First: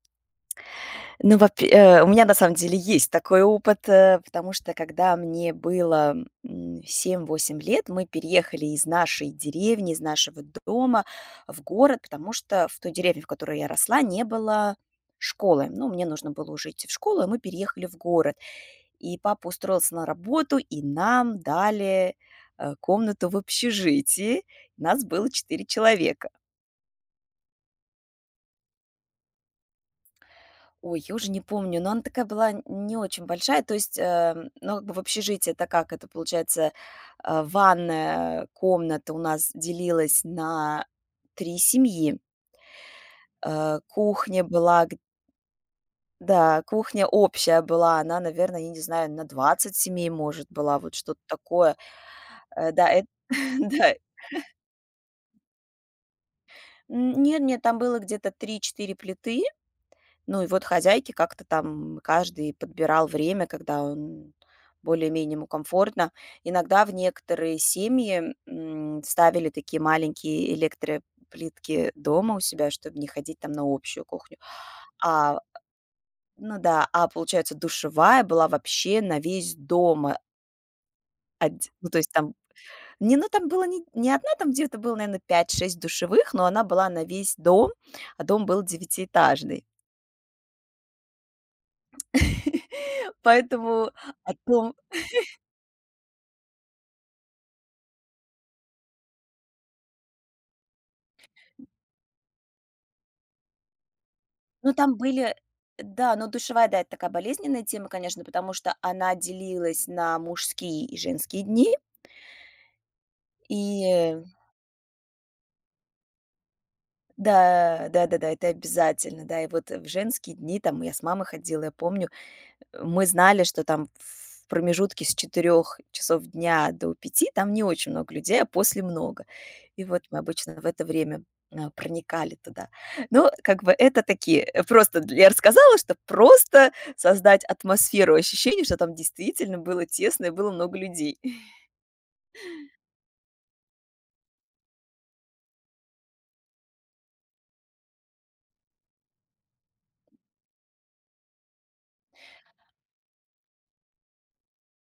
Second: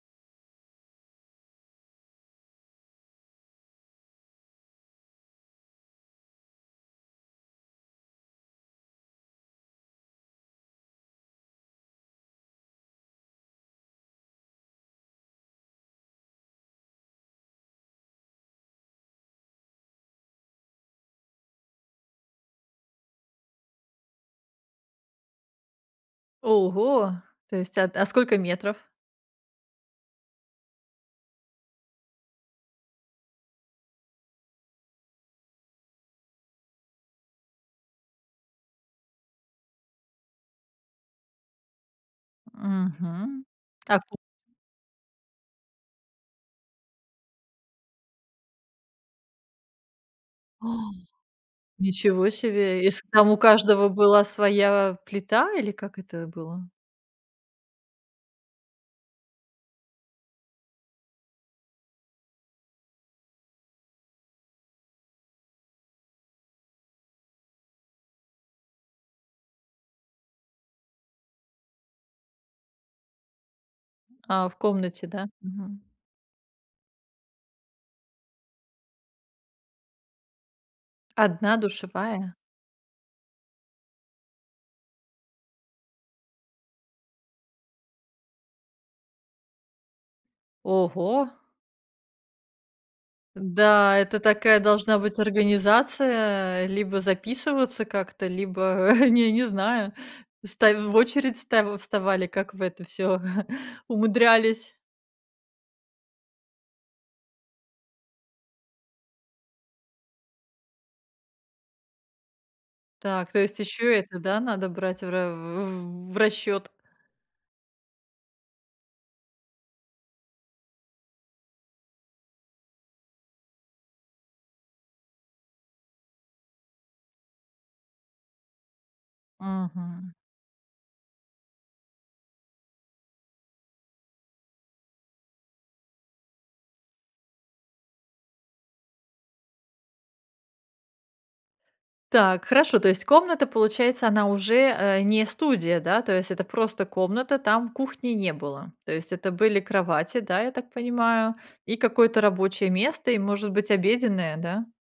Ну, вапь и, э, у меня на самом деле есть такой опыт, э, потому что, когда мне было, м, 7-8 лет, мы переехали из нашей деревни, из нашего дома в город, потому что в той деревне, в которой я росла, не было школы, но мне нужно было уже идти в школу, и мы переехали в город, и папа устроился на работу, и нам дали, а, комнату в общежитии, нас было 4 человека. Ого, то есть, ат а сколько метров? Ой, я уже не помню, но она такая была, н не очень большая, то есть, ам, ну, как бы, в общежитии, это как это получается, а, ванная комната у нас делилась на 3 семьи. Мгм. А Так по кухня была г Да, кухня общая была, она, наверно, я не знаю, на 20 семей, может, была, Ах, вот что-то такое. ничего Э, себе, да, и с эт там у каждого дай. была своя плита или как это было? Н нет нет, там было где-то 3-4 плиты. Ну и вот, хозяйки как-то там каждый подбирал время, когда он более-менее ему комфортно. Иногда в некоторые семьи, м, ставили такие маленькие электроплитки дома у себя, чтоб не ходить там на общую кухню, А, в комнате, да? а Мгм. ну да, а, получается, душевая была вообще на весь дома. 1 Адь ну, то есть, душевая? там не ну, там было не не 1, там где-то было, наверно, 5-6 душевых, но она была на весь дом, а дом был девятиэтажный. Ого! Поэтому Н-да, это о такая том должна быть организация, либо записываться как-то, либо, не не знаю, ставь в очередь, ставь вставали, как вы это всё Ну, умудрялись. там были да, но душевая, да, это такая болезненная тема, конечно, потому что она делилась на мужские и женские дни. Так, то есть И, ещё это, э да, надо брать в ра в расчёт? Да, да-да-да, это обязательно, да. И вот в женские дни там мы я с мамой ходила, я помню, э, мы знали, что там в промежутке с 4 часов дня до 5 там не очень много людей, а после много. И вот Мгм. мы обычно в это время на проникали туда. Но, как бы, это такие, э, просто дл я рассказала, чтоб просто создать атмосферу ощущений, что там действительно было тесно и было много людей. Так, хорошо, то есть комната, получается, она уже, э, не студия, да? То есть это просто комната, там кухни не было, то есть это были кровати, да, я так понимаю, и какое-то рабочее место и, может быть, обеденная, да?